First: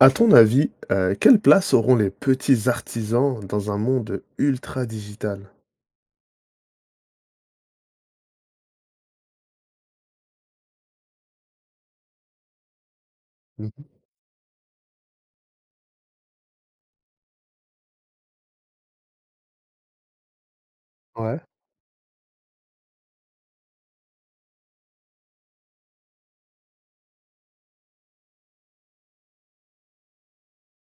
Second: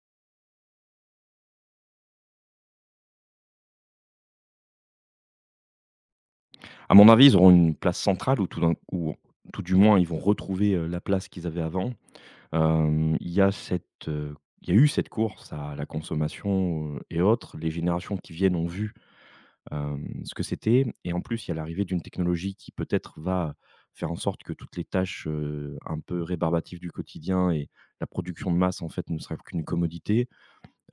À ton avis, quelle place auront les petits artisans dans un monde ultra digital? À mon avis, ils auront une place centrale ou tout d'un ou tout du moins, ils vont retrouver, la place qu'ils avaient avant. Hem, il y a Mmh. cette, Il y a eu cette course à la consommation, et autres. Les générations qui viennent ont vu, ce que c'était et en Ouais. plus, il y a l'arrivée d'une technologie qui peut-être va faire en sorte que toutes les tâches, un peu rébarbatives du quotidien et la production de masse, en fait, ne sera qu'une commodité.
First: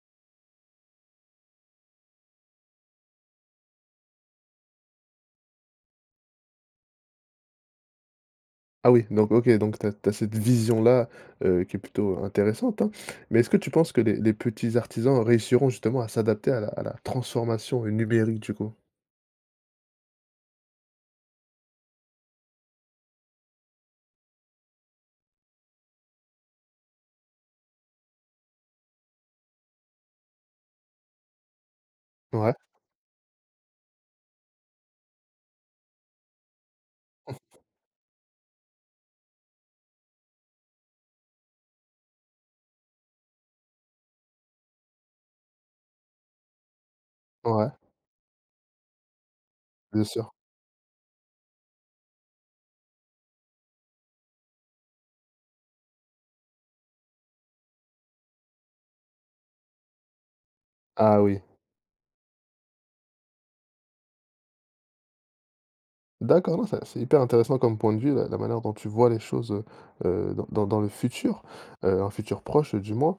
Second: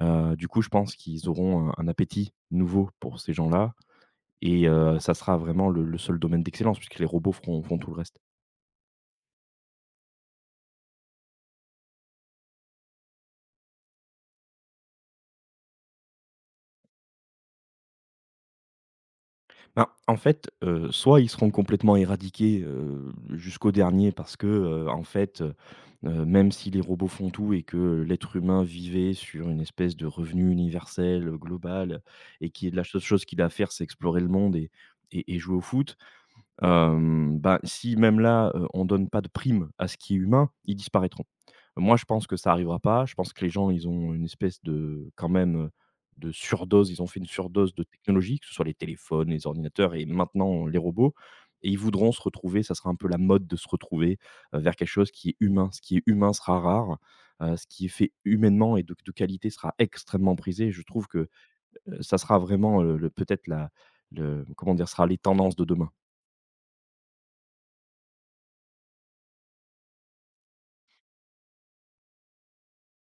Du coup, je pense qu'ils auront un appétit nouveau pour ces gens-là et ça sera vraiment le seul domaine d'excellence puisque les robots feront tout le reste. Ah oui, donc OK, donc tu as cette vision-là, qui est plutôt intéressante, hein. Mais est-ce que tu penses que les petits artisans réussiront justement à s'adapter à la transformation numérique du coup? Ben, en fait, soit ils seront complètement éradiqués, jusqu'au dernier parce que, même si les robots font tout et que l'être humain vivait sur une espèce de revenu universel, global et Ouais, qui est la seule chose qu'il a à faire, c'est explorer le monde et jouer au foot, ben, si même là, on donne pas de prime à ce qui est humain, ils disparaîtront. Moi, je pense que ça arrivera pas. Je pense que les gens, ils ont une espèce de quand même, de surdose. Ils ont fait une ouais, surdose de technologie, que ce soit les téléphones, les ordinateurs bien et sûr. maintenant les robots et ils voudront se retrouver, ça sera un peu la mode de se retrouver, vers quelque chose qui est humain. Ce qui est humain sera rare, ce qui est fait humainement et de qualité sera extrêmement prisé. Je trouve Ah que, oui. Ça sera vraiment, le peut-être la le comment dire? Sera les tendances de demain. D'accord, non, ça c'est hyper intéressant comme point de vue, la manière dont tu vois les choses, dans dans le futur, un futur proche du moins.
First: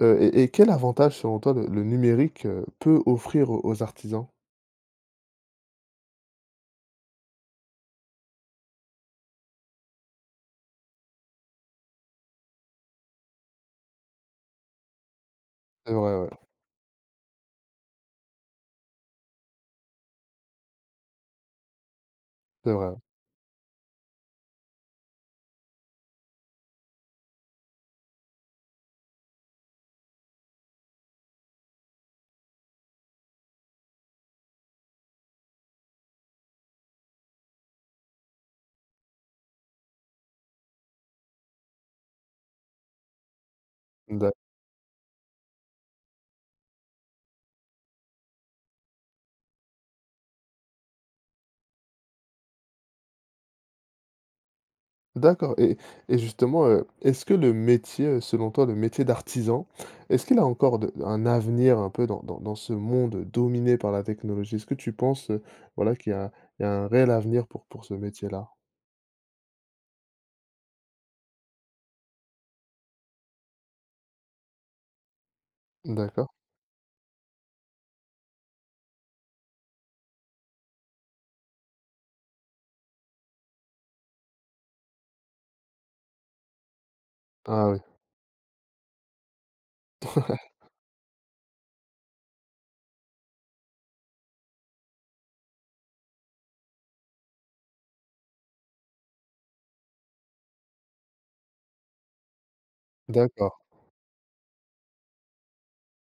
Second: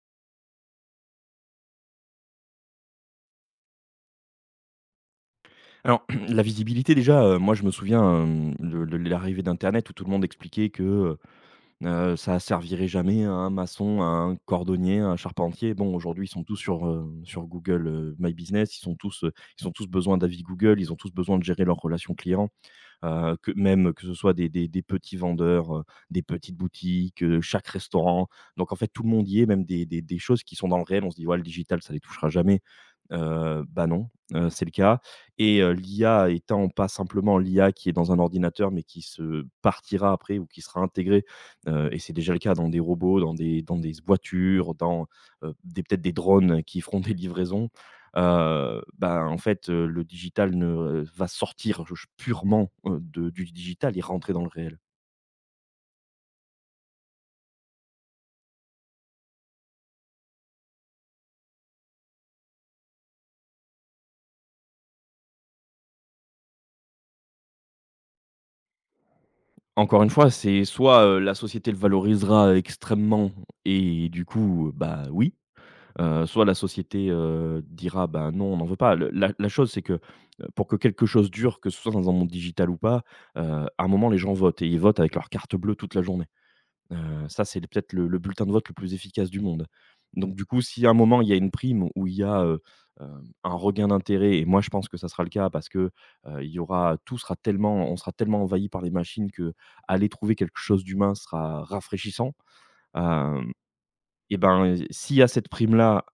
Et et quel avantage, selon toi, le numérique, peut offrir aux artisans? Alors la visibilité déjà, moi je me souviens, de l'arrivée d'internet où tout le monde expliquait que, ça servirait jamais à un maçon, à un cordonnier, à un charpentier. C'est Bon, vrai, aujourd'hui, ouais, ils sont tous sur Google, My Business. Ils ont tous besoin d'avis Google. Ils ont tous besoin de gérer leurs relations clients, c'est vrai. Que même que ce soit des petits vendeurs, des petites boutiques, chaque restaurant. Donc en fait, tout le monde y est, même des choses qui sont dans le réel. On se dit: «Ouais, le digital, ça les touchera jamais». Bah non, c'est le cas et l'IA étant pas simplement l'IA qui est dans un ordinateur, mais qui se partira après ou qui sera intégrée, et c'est déjà le cas dans des robots, dans des D'a voitures, des peut-être des drones qui feront des livraisons. Ben, en fait, le digital ne va sortir purement, de du digital et rentrer dans le réel. d'accord et justement, est-ce que le métier, selon toi, le métier d'artisan, est-ce qu'il a encore de un avenir un peu dans dans ce monde dominé par la technologie? Est-ce que tu penses, voilà, qu'il y a il y a un réel avenir pour ce métier-là? Encore une fois, c'est soit, la société le valorisera extrêmement et du coup, bah, oui, D'accord. soit la société, dira: «Ben, non, on n'en veut pas». Le la la chose, c'est que, pour que quelque chose dure, que ce soit dans un monde digital ou pas, heu, à un moment, les gens votent et ils votent avec leur carte bleue toute la journée. Ça, c'est Ah le oui, peut-être le bulletin de vote le plus efficace du monde. Donc du coup, si à un moment il y a une prime où il y a, un regain d'intérêt et moi je pense que ça sera le cas parce que, il y aura tout sera tellement on sera tellement envahi par les machines que aller trouver quelque chose d'humain sera rafraîchissant. Hem d'accord. Et ben, s'il y a cette prime-là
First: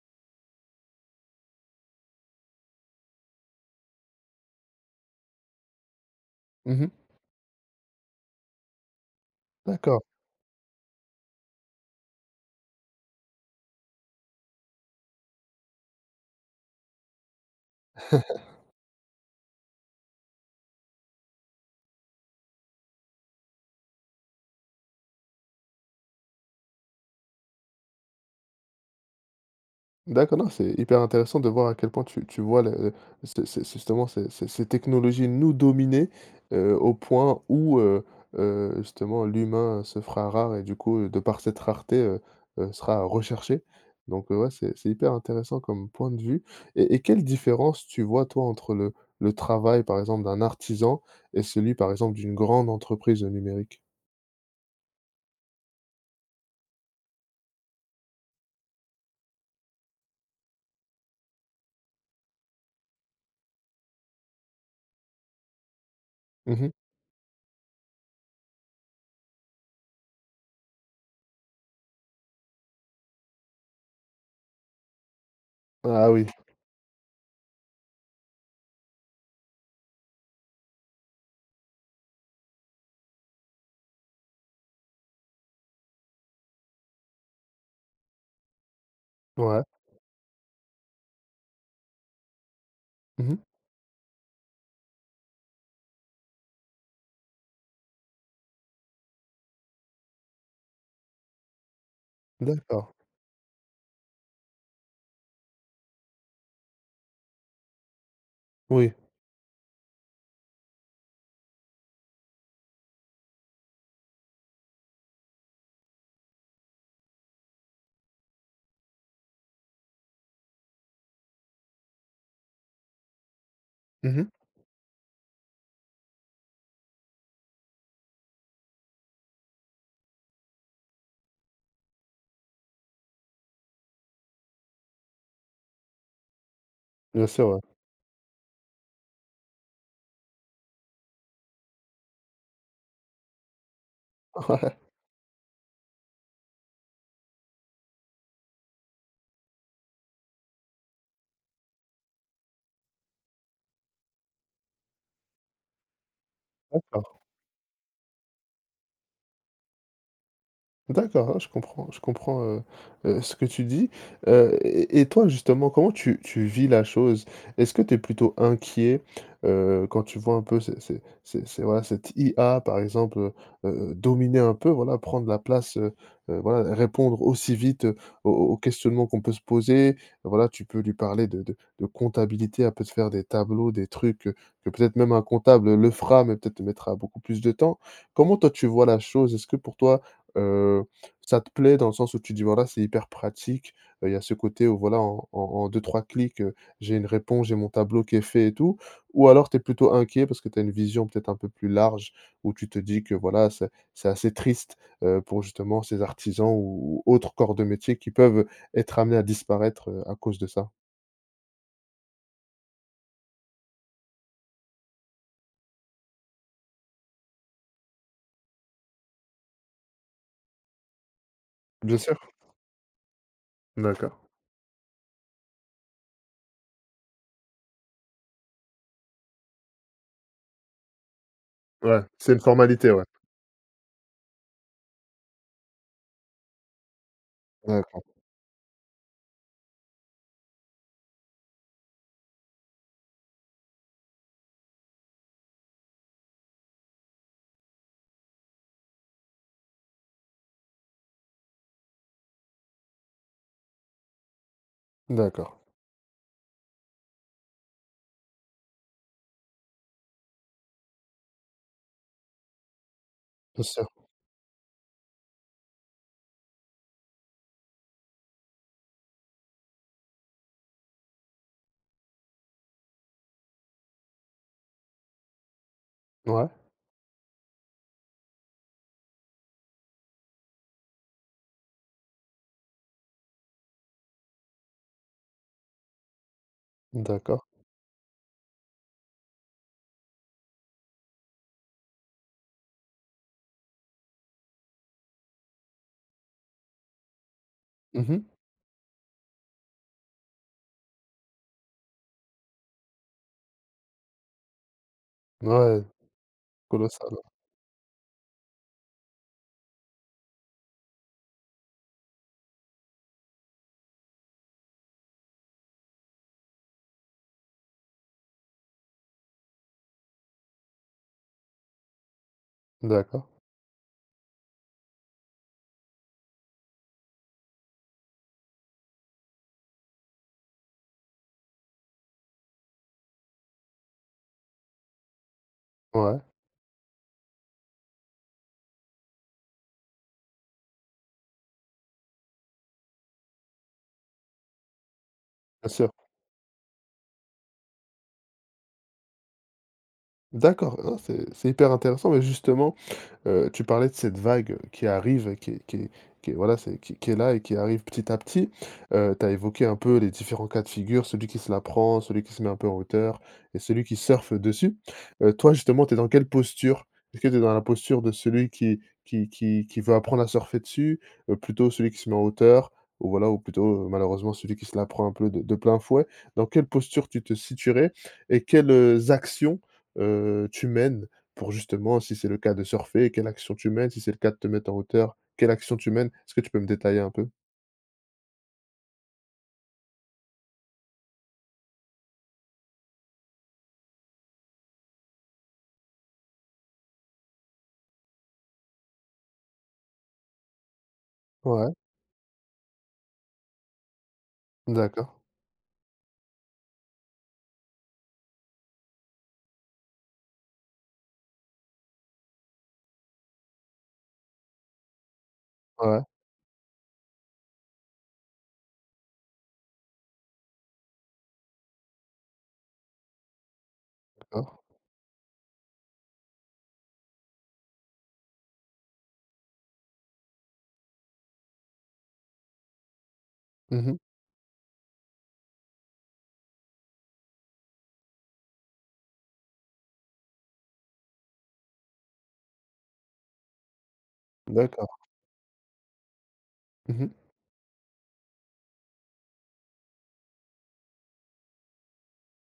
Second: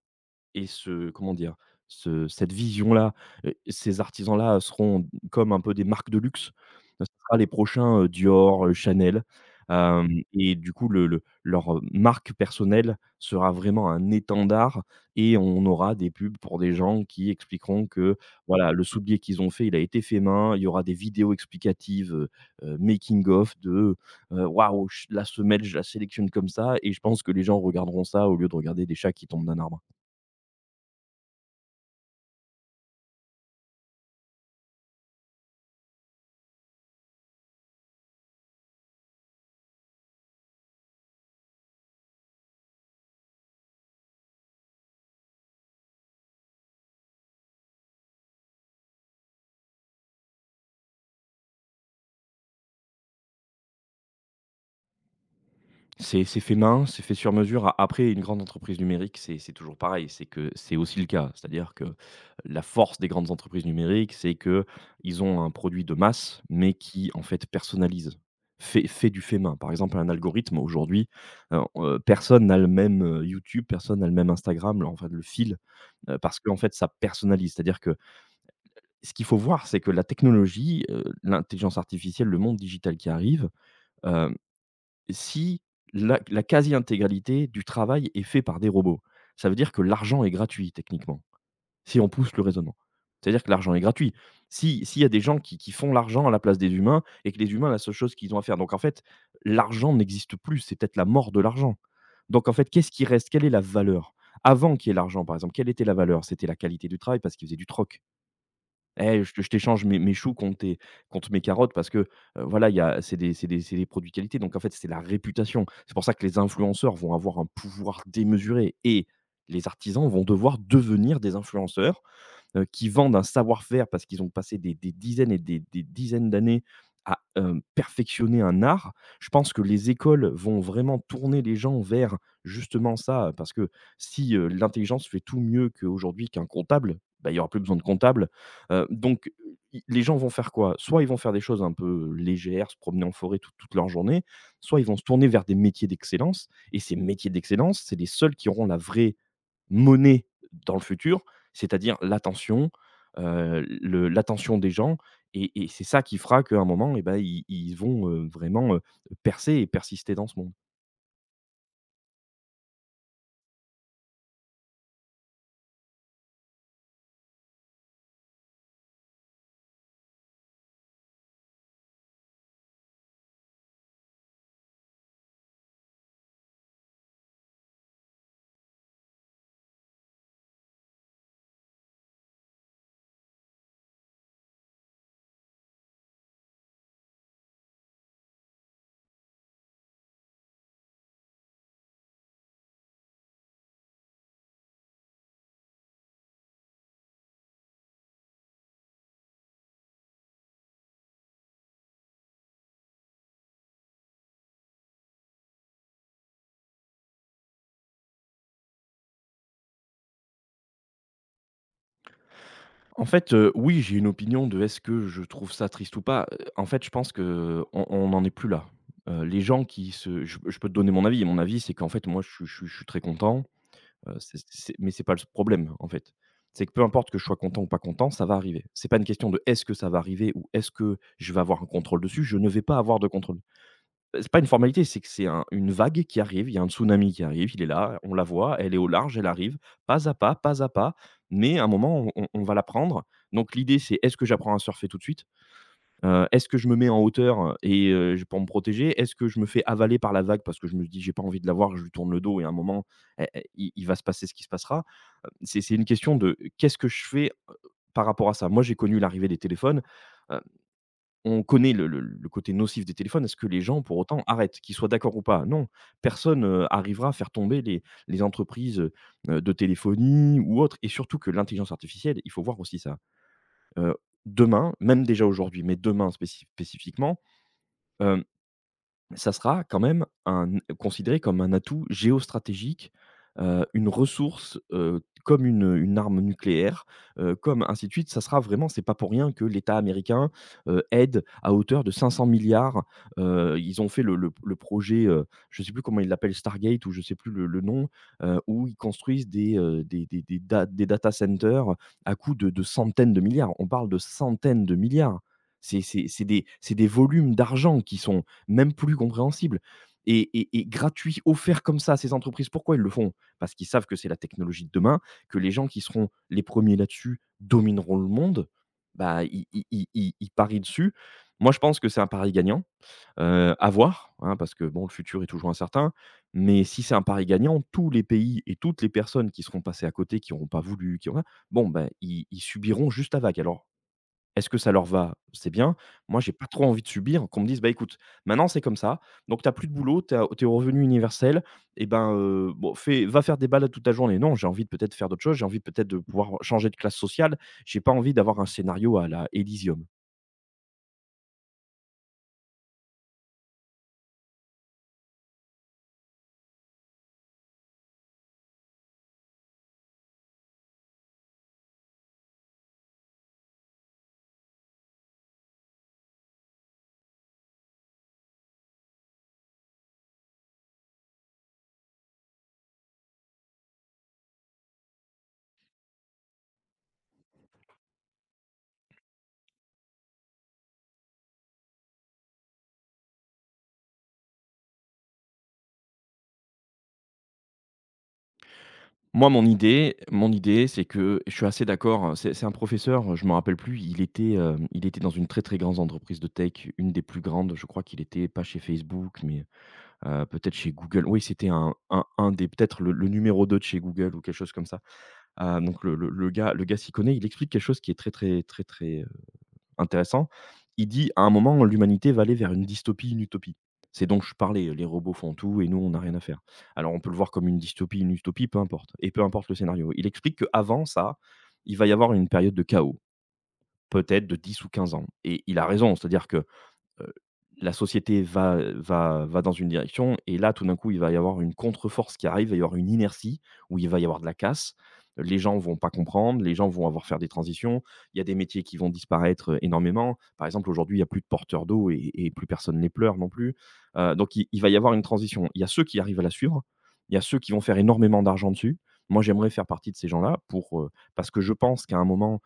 et ce comment dire? Ce cette vision-là, ces artisans-là seront comme un peu des marques de luxe. Mmh. Ce sera les prochains, Dior, Chanel, D'accord. hem et du coup marque personnelle sera vraiment un étendard et on aura des pubs pour des gens qui expliqueront que voilà, le soulier qu'ils ont fait, il a été fait main. Il y aura des vidéos explicatives, making of de, «Waouh, ch la semelle, je la sélectionne comme ça» et je pense que les gens regarderont ça au lieu de regarder des chats qui tombent d'un arbre. D'accord, non, c'est hyper intéressant de voir à quel point tu tu vois le ce ce justement ces ces technologies nous dominer, au point où, justement l'humain se fera rare et du coup, de par cette rareté, sera recherché. Donc, ouais, c'est hyper intéressant comme point de vue et quelle différence tu vois, toi, entre le travail, par exemple, d'un artisan et celui, par exemple, d'une grande entreprise, numérique? C'est fait main, c'est fait sur mesure. A après, une grande entreprise numérique, c'est toujours pareil, c'est que c'est aussi le cas. C'est-à-dire que la force des grandes entreprises numériques, c'est que ils ont un produit de masse, Mmh. mais qui en fait personnalise, fait main. Par exemple, un algorithme aujourd'hui, on personne n'a le même, YouTube, personne n'a le même Instagram, le enfin le fil, Ah oui, parce qu'en fait ça personnalise. C'est-à-dire que ce qu'il faut voir, c'est que la technologie, l'intelligence artificielle, le monde digital qui arrive, euh, si la quasi-intégralité du travail est fait par des robots, ça veut ouais. dire que l'argent est gratuit techniquement, si on pousse le raisonnement. Mmh. C'est-à-dire que l'argent est gratuit. Si s'il y a des gens qui font l'argent à la place des humains et que les humains, la seule chose qu'ils ont à faire donc en fait, l'argent n'existe plus, c'est peut-être la mort de l'argent. Donc en fait, qu'est-ce D'accord. qui reste? Quelle est la valeur? Avant qu'il y ait l'argent par exemple, quelle était la valeur? C'était la qualité du travail parce qu'ils faisaient du troc. Oui. Eh, je t'échange mes choux contre mes carottes parce que, voilà, il y a c'est des c'est des c'est des produits qualité, donc en fait, c'est la réputation. C'est pour ça que les influenceurs vont avoir un pouvoir démesuré et les artisans vont devoir devenir des influenceurs, qui vendent un savoir-faire parce qu'ils Mmh. ont passé des dizaines et des dizaines d'années à, perfectionner un art. Je pense que les écoles vont vraiment tourner les gens vers justement ça, parce que si, l'intelligence fait tout mieux qu'aujourd'hui qu'un comptable, Bien bah, il y sûr, aura plus ouais. besoin de comptable. Donc i Les gens vont faire quoi? Soit ils vont faire des choses un peu légères, se promener en forêt toute leur journée, soit ils vont se tourner vers des métiers d'excellence et ces métiers d'excellence, c'est les seuls qui auront la vraie monnaie dans le futur, c'est-à-dire l'attention, le l'attention des gens et c'est ça qui fera qu'à un Ouais. moment et ben, D'accord. ils vont, vraiment, percer et persister dans ce monde. D'accord, hein, je comprends, ce que tu dis, et et toi justement, comment tu tu vis la chose? Est-ce que tu es plutôt inquiet, quand tu vois un peu ces ces voilà, cette IA par exemple, dominer un peu, voilà, prendre la place, voilà, répondre aussi vite, aux aux questionnements qu'on peut se poser? Voilà, tu peux lui parler de de comptabilité, elle peut te faire des tableaux, des trucs, que peut-être même un comptable le fera, mais peut-être te mettra beaucoup plus de temps. Comment toi tu vois la chose? Est-ce que pour toi? Heu, Ça te plaît dans le sens où tu dis: «Voilà, c'est hyper pratique». Il y a ce côté où voilà, en 2-3 clics, j'ai une réponse, j'ai mon tableau qui est fait et tout? Ou alors tu es plutôt inquiet parce que tu as une vision peut-être un peu plus large où tu te dis que voilà, c'est assez triste, pour justement ces artisans ou autres corps de métier qui peuvent être amenés à disparaître, à cause de ça? En fait, oui, j'ai une opinion de est-ce que je trouve ça triste ou pas? En fait, je pense que on n'en est plus là. Les gens qui se Je peux te donner mon avis. Et mon avis, c'est qu'en Bien fait, sûr. moi, je suis très content, D'accord. C'est mais c'est pas le problème, en fait. C'est que peu importe que je sois content ou pas content, ça va arriver. C'est pas une question de est-ce que ça va arriver ou est-ce que je vais avoir un contrôle Ouais, dessus? c'est Je une ne vais pas formalité, avoir ouais. de contrôle. C'est pas une formalité, c'est que c'est un une vague qui arrive, il y a un tsunami qui arrive, il est là, D'accord, on la voit, elle est au large, elle arrive, pas à pas, pas à pas, mais à un moment, on va la prendre. Donc l'idée, c'est: «Est-ce que j'apprends à surfer tout de suite? Est-ce que je me mets en hauteur et j pour me protéger? Est-ce que je me fais avaler par la vague parce que je me dis: "J'ai pas envie de la voir", je lui tourne le dos et à un moment, il va se passer ce qui se passera». D'accord. C'est une question de qu'est-ce que je fais, par rapport à ça? Moi, j'ai connu l'arrivée des téléphones, euh, on connaît le côté nocif des téléphones. Est-ce que les Bien gens sûr. pour autant arrêtent? Qu'ils soient d'accord ou pas? Non. Personne, arrivera à faire tomber les entreprises, de téléphonie ou autres et surtout que l'intelligence artificielle, il faut voir aussi ça. Heu, Demain, même déjà aujourd'hui, mais demain Ouais. spécifiquement, ça sera quand même un considéré comme un atout géostratégique, une ressource, une arme nucléaire, D'accord. comme ainsi de suite. Ça sera vraiment C'est pas pour rien que l'État américain, aide à hauteur de 500 000 000 000. Ils ont fait le projet, je sais plus comment ils l'appellent, Stargate ou je sais plus le nom, Mmh mh. Où ils construisent des da des data centers à coût de centaines de milliards. On parle de centaines de milliards. C'est Ouais, c'est c'est des c'est des colossal. volumes d'argent qui sont même plus compréhensible. Et gratuit, offert comme ça à ces entreprises, pourquoi ils le font? Parce qu'ils savent que c'est la technologie de demain, que les gens qui seront les premiers là-dessus domineront le monde. Bah, ils parient dessus. Moi, je pense que c'est un pari gagnant. D'accord. À voir, hein, parce que bon, le futur est toujours incertain. Mais si c'est un pari gagnant, tous les pays et toutes les personnes qui seront passées à côté, qui n'auront pas voulu, qui auront... bon, ben, ils subiront juste la vague. Alors, est-ce que ça leur va? C'est bien. Ouais, Moi, j'ai pas trop envie de subir, qu'on me dise: «Bah, écoute, maintenant c'est comme ça, donc t'as plus de boulot, tu as au revenu universel et ben, bon, fais va faire des balades toute la journée». Non, j'ai envie de peut-être faire d'autres choses, j'ai envie bien peut-être sûr. de pouvoir changer de classe sociale. J'ai pas envie d'avoir un scénario à la Elysium. D'accord, ah c'est hyper intéressant, mais justement, tu parlais de cette vague qui arrive, qui est qui est voilà, c'est qui est là et qui arrive petit à petit. Tu as évoqué un peu les différents cas de figure, celui qui se la prend, celui qui se met un peu en hauteur et celui qui surfe dessus. Toi, justement, tu es dans quelle posture? Est-ce que tu es dans la posture de celui qui veut apprendre à surfer dessus? Plutôt celui qui se met en hauteur? Ou voilà, ou plutôt, malheureusement, celui qui se la prend un peu de plein fouet? Dans quelle posture tu te situerais et quelles, actions, tu mènes? Pour justement, si c'est le cas de surfer, quelle action tu mènes? Si c'est le cas de te mettre en hauteur, quelle action tu mènes? Est-ce que tu peux me détailler un peu? Moi, mon idée, c'est que je suis assez d'accord, c'est un professeur, je me rappelle plus, il était, il était dans une très, très grande entreprise de tech, une des plus grandes. Je crois qu'il était pas chez Facebook, mais peut-être chez Google. Oui, c'était Ouais, un des peut-être le numéro 2 de chez Google ou quelque chose comme ça. d'accord. Donc le gars s'y connaît. Il explique quelque chose qui est très, très, très, très, intéressant. Il dit: «À un moment, l'humanité va aller vers une dystopie, une utopie». C'est dont je parlais, les robots font tout et nous, on n'a Ouais, rien à faire. Alors on peut le voir comme une dystopie, une utopie, peu importe et peu importe le scénario. Il explique qu'avant ça, il va y avoir une période de chaos, peut-être de d'accord. 10 ou 15 ans et il a raison. C'est-à-dire que heu, la société va dans une direction et là, tout d'un coup, il va y avoir une contre-force qui arrive, il va y avoir une inertie où il Mmh. va y avoir de la casse. Les gens vont pas comprendre, les gens vont avoir faire des transitions. Il y a des métiers qui vont disparaître, énormément. Par exemple, aujourd'hui, il y a plus de porteurs d'eau et plus personne les pleure non plus. Donc il va y D'accord. avoir une transition. Il y a ceux qui arrivent à la suivre, Mmh. il y a ceux qui vont faire énormément d'argent dessus. Moi, j'aimerais faire partie de ces gens-là pour, parce que je pense qu'à un moment,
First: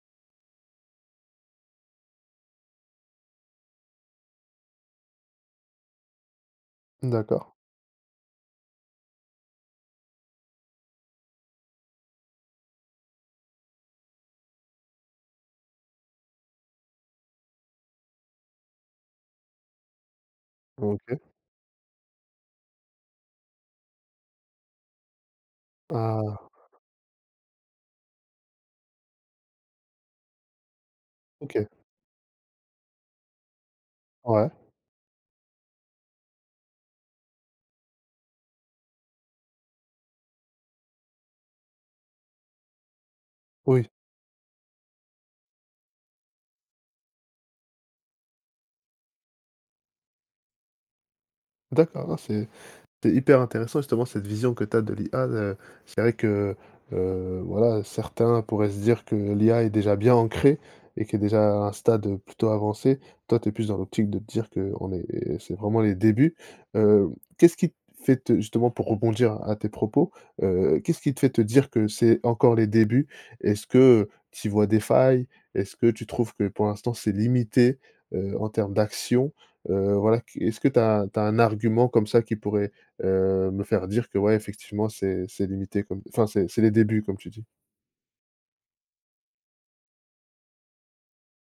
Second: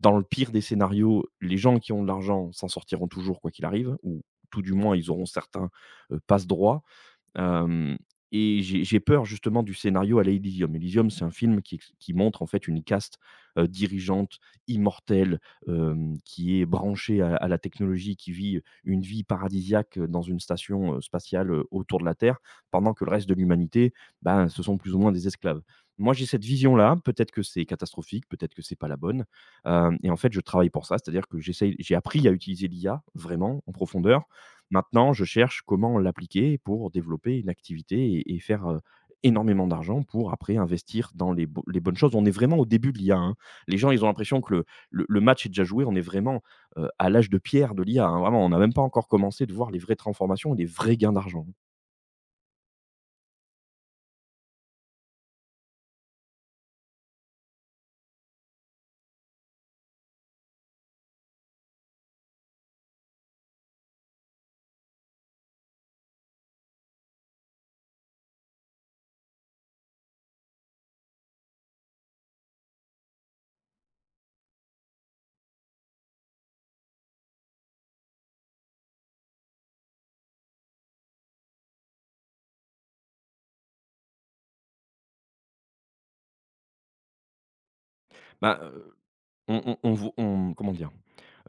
dans le pire des scénarios, les gens qui ont de l'argent s'en sortiront toujours quoi qu'il arrive, ou tout du moins ils auront certains passe-droits. D'accord. Hem, et j'ai peur justement du scénario à la Elysium. Elysium, c'est un film qui montre en fait une caste, dirigeante, immortelle, hem, qui est branchée à la technologie, qui vit une vie paradisiaque, dans une station, OK. spatiale, autour de la Terre, pendant que le reste de l'humanité, ben, ce sont plus ou moins des esclaves. Moi, j'ai cette Ah, vision-là, peut-être que c'est catastrophique, peut-être que c'est pas la bonne, hem, et en fait, je travaille pour ça. C'est-à-dire que OK. j'essaye, j'ai appris à utiliser l'IA vraiment en profondeur. Ouais. Maintenant, je cherche comment l'appliquer pour développer une activité et faire, énormément d'argent pour après investir dans les bonnes choses. On est vraiment au début de l'IA, hein. Les Oui, gens, ils ont l'impression que le match est déjà joué. On est vraiment, à l'âge de pierre de l'IA, hein. Vraiment, on n'a même pas encore commencé de voir les vraies transformations et les vrais gains d'argent. d'accord, non, c'est... C'est hyper intéressant justement cette vision que tu as de l'IA, c'est vrai que, voilà, certains pourraient se dire que l'IA est déjà bien ancrée et qui est déjà à un stade, plutôt avancé. Toi, tu es plus dans l'optique de te dire que on est c'est vraiment les débuts. Heu, qu'est-ce qui te fait te justement pour rebondir à tes propos, qu'est-ce qui te fait te dire que c'est encore les débuts? Est-ce que, tu vois des failles? Est-ce que tu trouves que pour l'instant c'est limité, en termes d'action? Voilà, qu est-ce que tu as un argument comme ça qui pourrait... me faire dire que ouais, effectivement, c'est limité comme enfin, c'est les débuts comme tu dis. Bah, on comment dire?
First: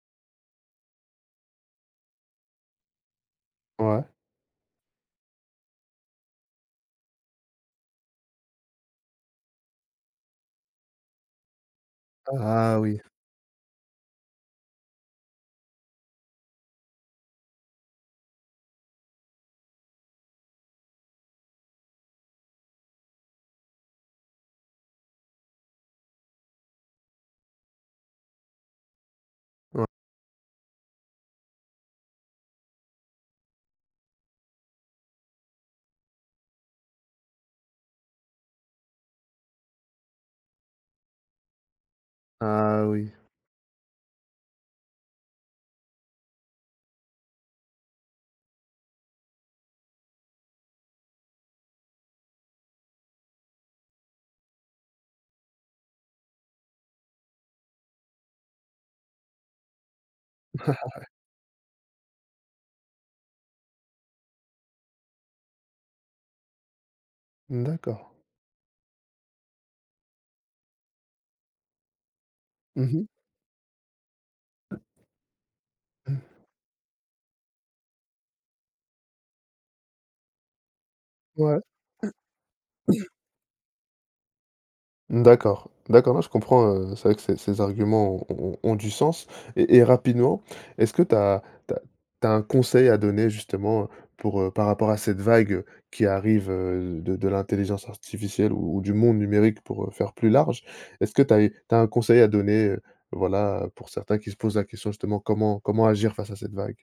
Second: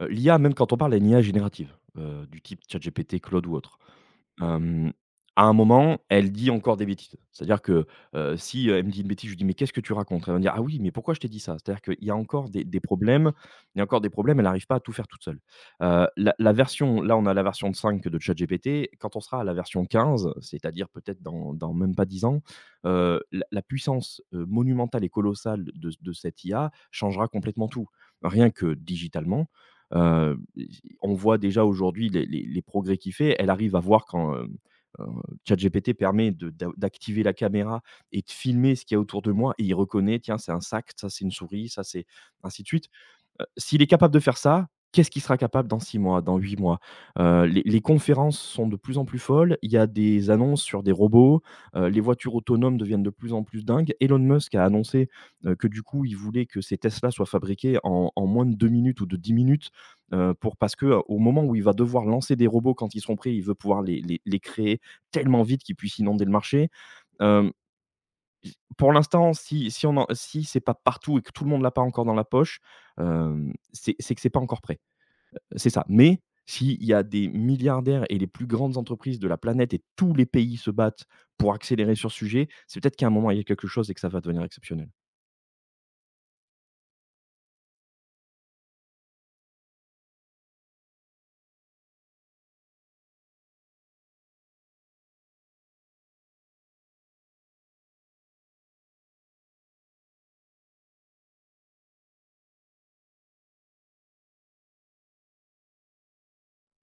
L'IA, même quand on parle à une IA générative, du type ChatGPT, Claude ou autre. Ouais. Hem, à un moment, elle dit encore des bêtises. C'est-à-dire que, si, elle me dit une bêtise, je lui dis: «Mais qu'est-ce que tu racontes?» Elle va me dire: «Ah oui, mais pourquoi je t'ai dit ça?» C'est-à-dire qu'il y a encore des Ah des oui. problèmes, il y a encore des problèmes, elle arrive pas à tout faire toute seule. La version là, on a la version 5 de ChatGPT. Quand on sera à la version 15, c'est-à-dire peut-être dans même pas 10 ans, la puissance, monumentale et colossale de cette IA changera complètement tout. Rien que digitalement, Ouais. Heu, on voit déjà aujourd'hui les progrès qu'il fait. Elle arrive à voir quand, heu, ChatGPT permet de d'a d'activer la caméra et de filmer ce qu'il y a autour de moi et il reconnaît: «Tiens, c'est un sac, ça, c'est une souris, ça, c'est» ainsi de Ah suite. oui. S'il est capable de faire ça, qu'est-ce qu'il sera capable dans 6 mois, dans 8 mois? Les conférences sont de plus en plus folles, il y a des annonces sur des robots, les voitures autonomes deviennent de plus en plus dingues. Elon Musk a annoncé, que du coup, il voulait que ces Tesla soient fabriqués en moins de 2 minutes ou de 10 minutes, pour parce que au moment où il va devoir lancer des robots quand ils seront prêts, il veut pouvoir les créer tellement vite qu'ils puissent inonder le marché. Hem. D'accord. J Pour l'instant, si si on en si c'est pas partout et que tout le monde l'a pas encore dans la poche, Mmh mh. hem, c'est que c'est pas encore prêt. C'est ça. Mmh. Mais s'il y a des milliardaires et les plus grandes entreprises de la planète et tous les pays se battent pour Ouais. accélérer sur ce sujet, c'est peut-être qu'à un moment, il y a quelque chose et que ça va devenir exceptionnel. D'accord, d'accord, là, je comprends, c'est vrai que ces ces arguments ont du sens et rapidement, est-ce que tu as tu un conseil à donner justement pour, par rapport à cette vague, qui arrive, de l'intelligence artificielle ou du monde numérique pour, faire plus large? Est-ce que tu as un conseil à donner, voilà, pour certains qui se posent la question justement comment comment agir face à cette vague?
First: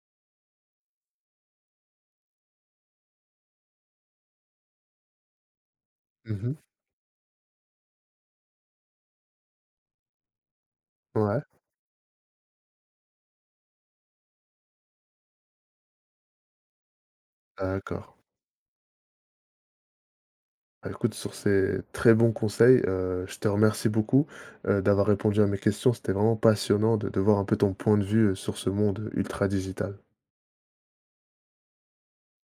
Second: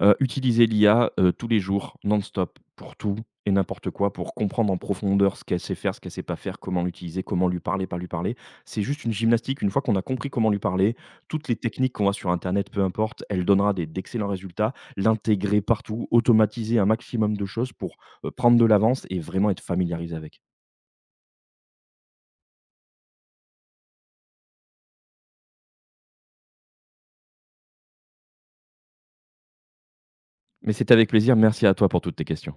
Utiliser l'IA, tous les jours, non-stop, pour tout et n'importe quoi, pour comprendre en profondeur ce qu'elle sait faire, ce qu'elle sait pas Mmh. faire, comment l'utiliser, comment lui parler, pas lui parler. C'est juste une gymnastique. Une fois qu'on a compris comment lui parler, Ouais, toutes les techniques qu'on voit sur internet, peu importe, elle donnera des d'excellents résultats. L'intégrer partout, automatiser un maximum de choses pour, d'accord. Prendre de l'avance et vraiment être familiarisé avec. Bah, écoute, sur ces très bons conseils, je te remercie beaucoup, d'avoir répondu à mes questions. C'était vraiment passionnant de voir un peu ton point de vue, sur ce monde ultra digital. Mais c'est avec plaisir. Merci à toi pour toutes tes questions.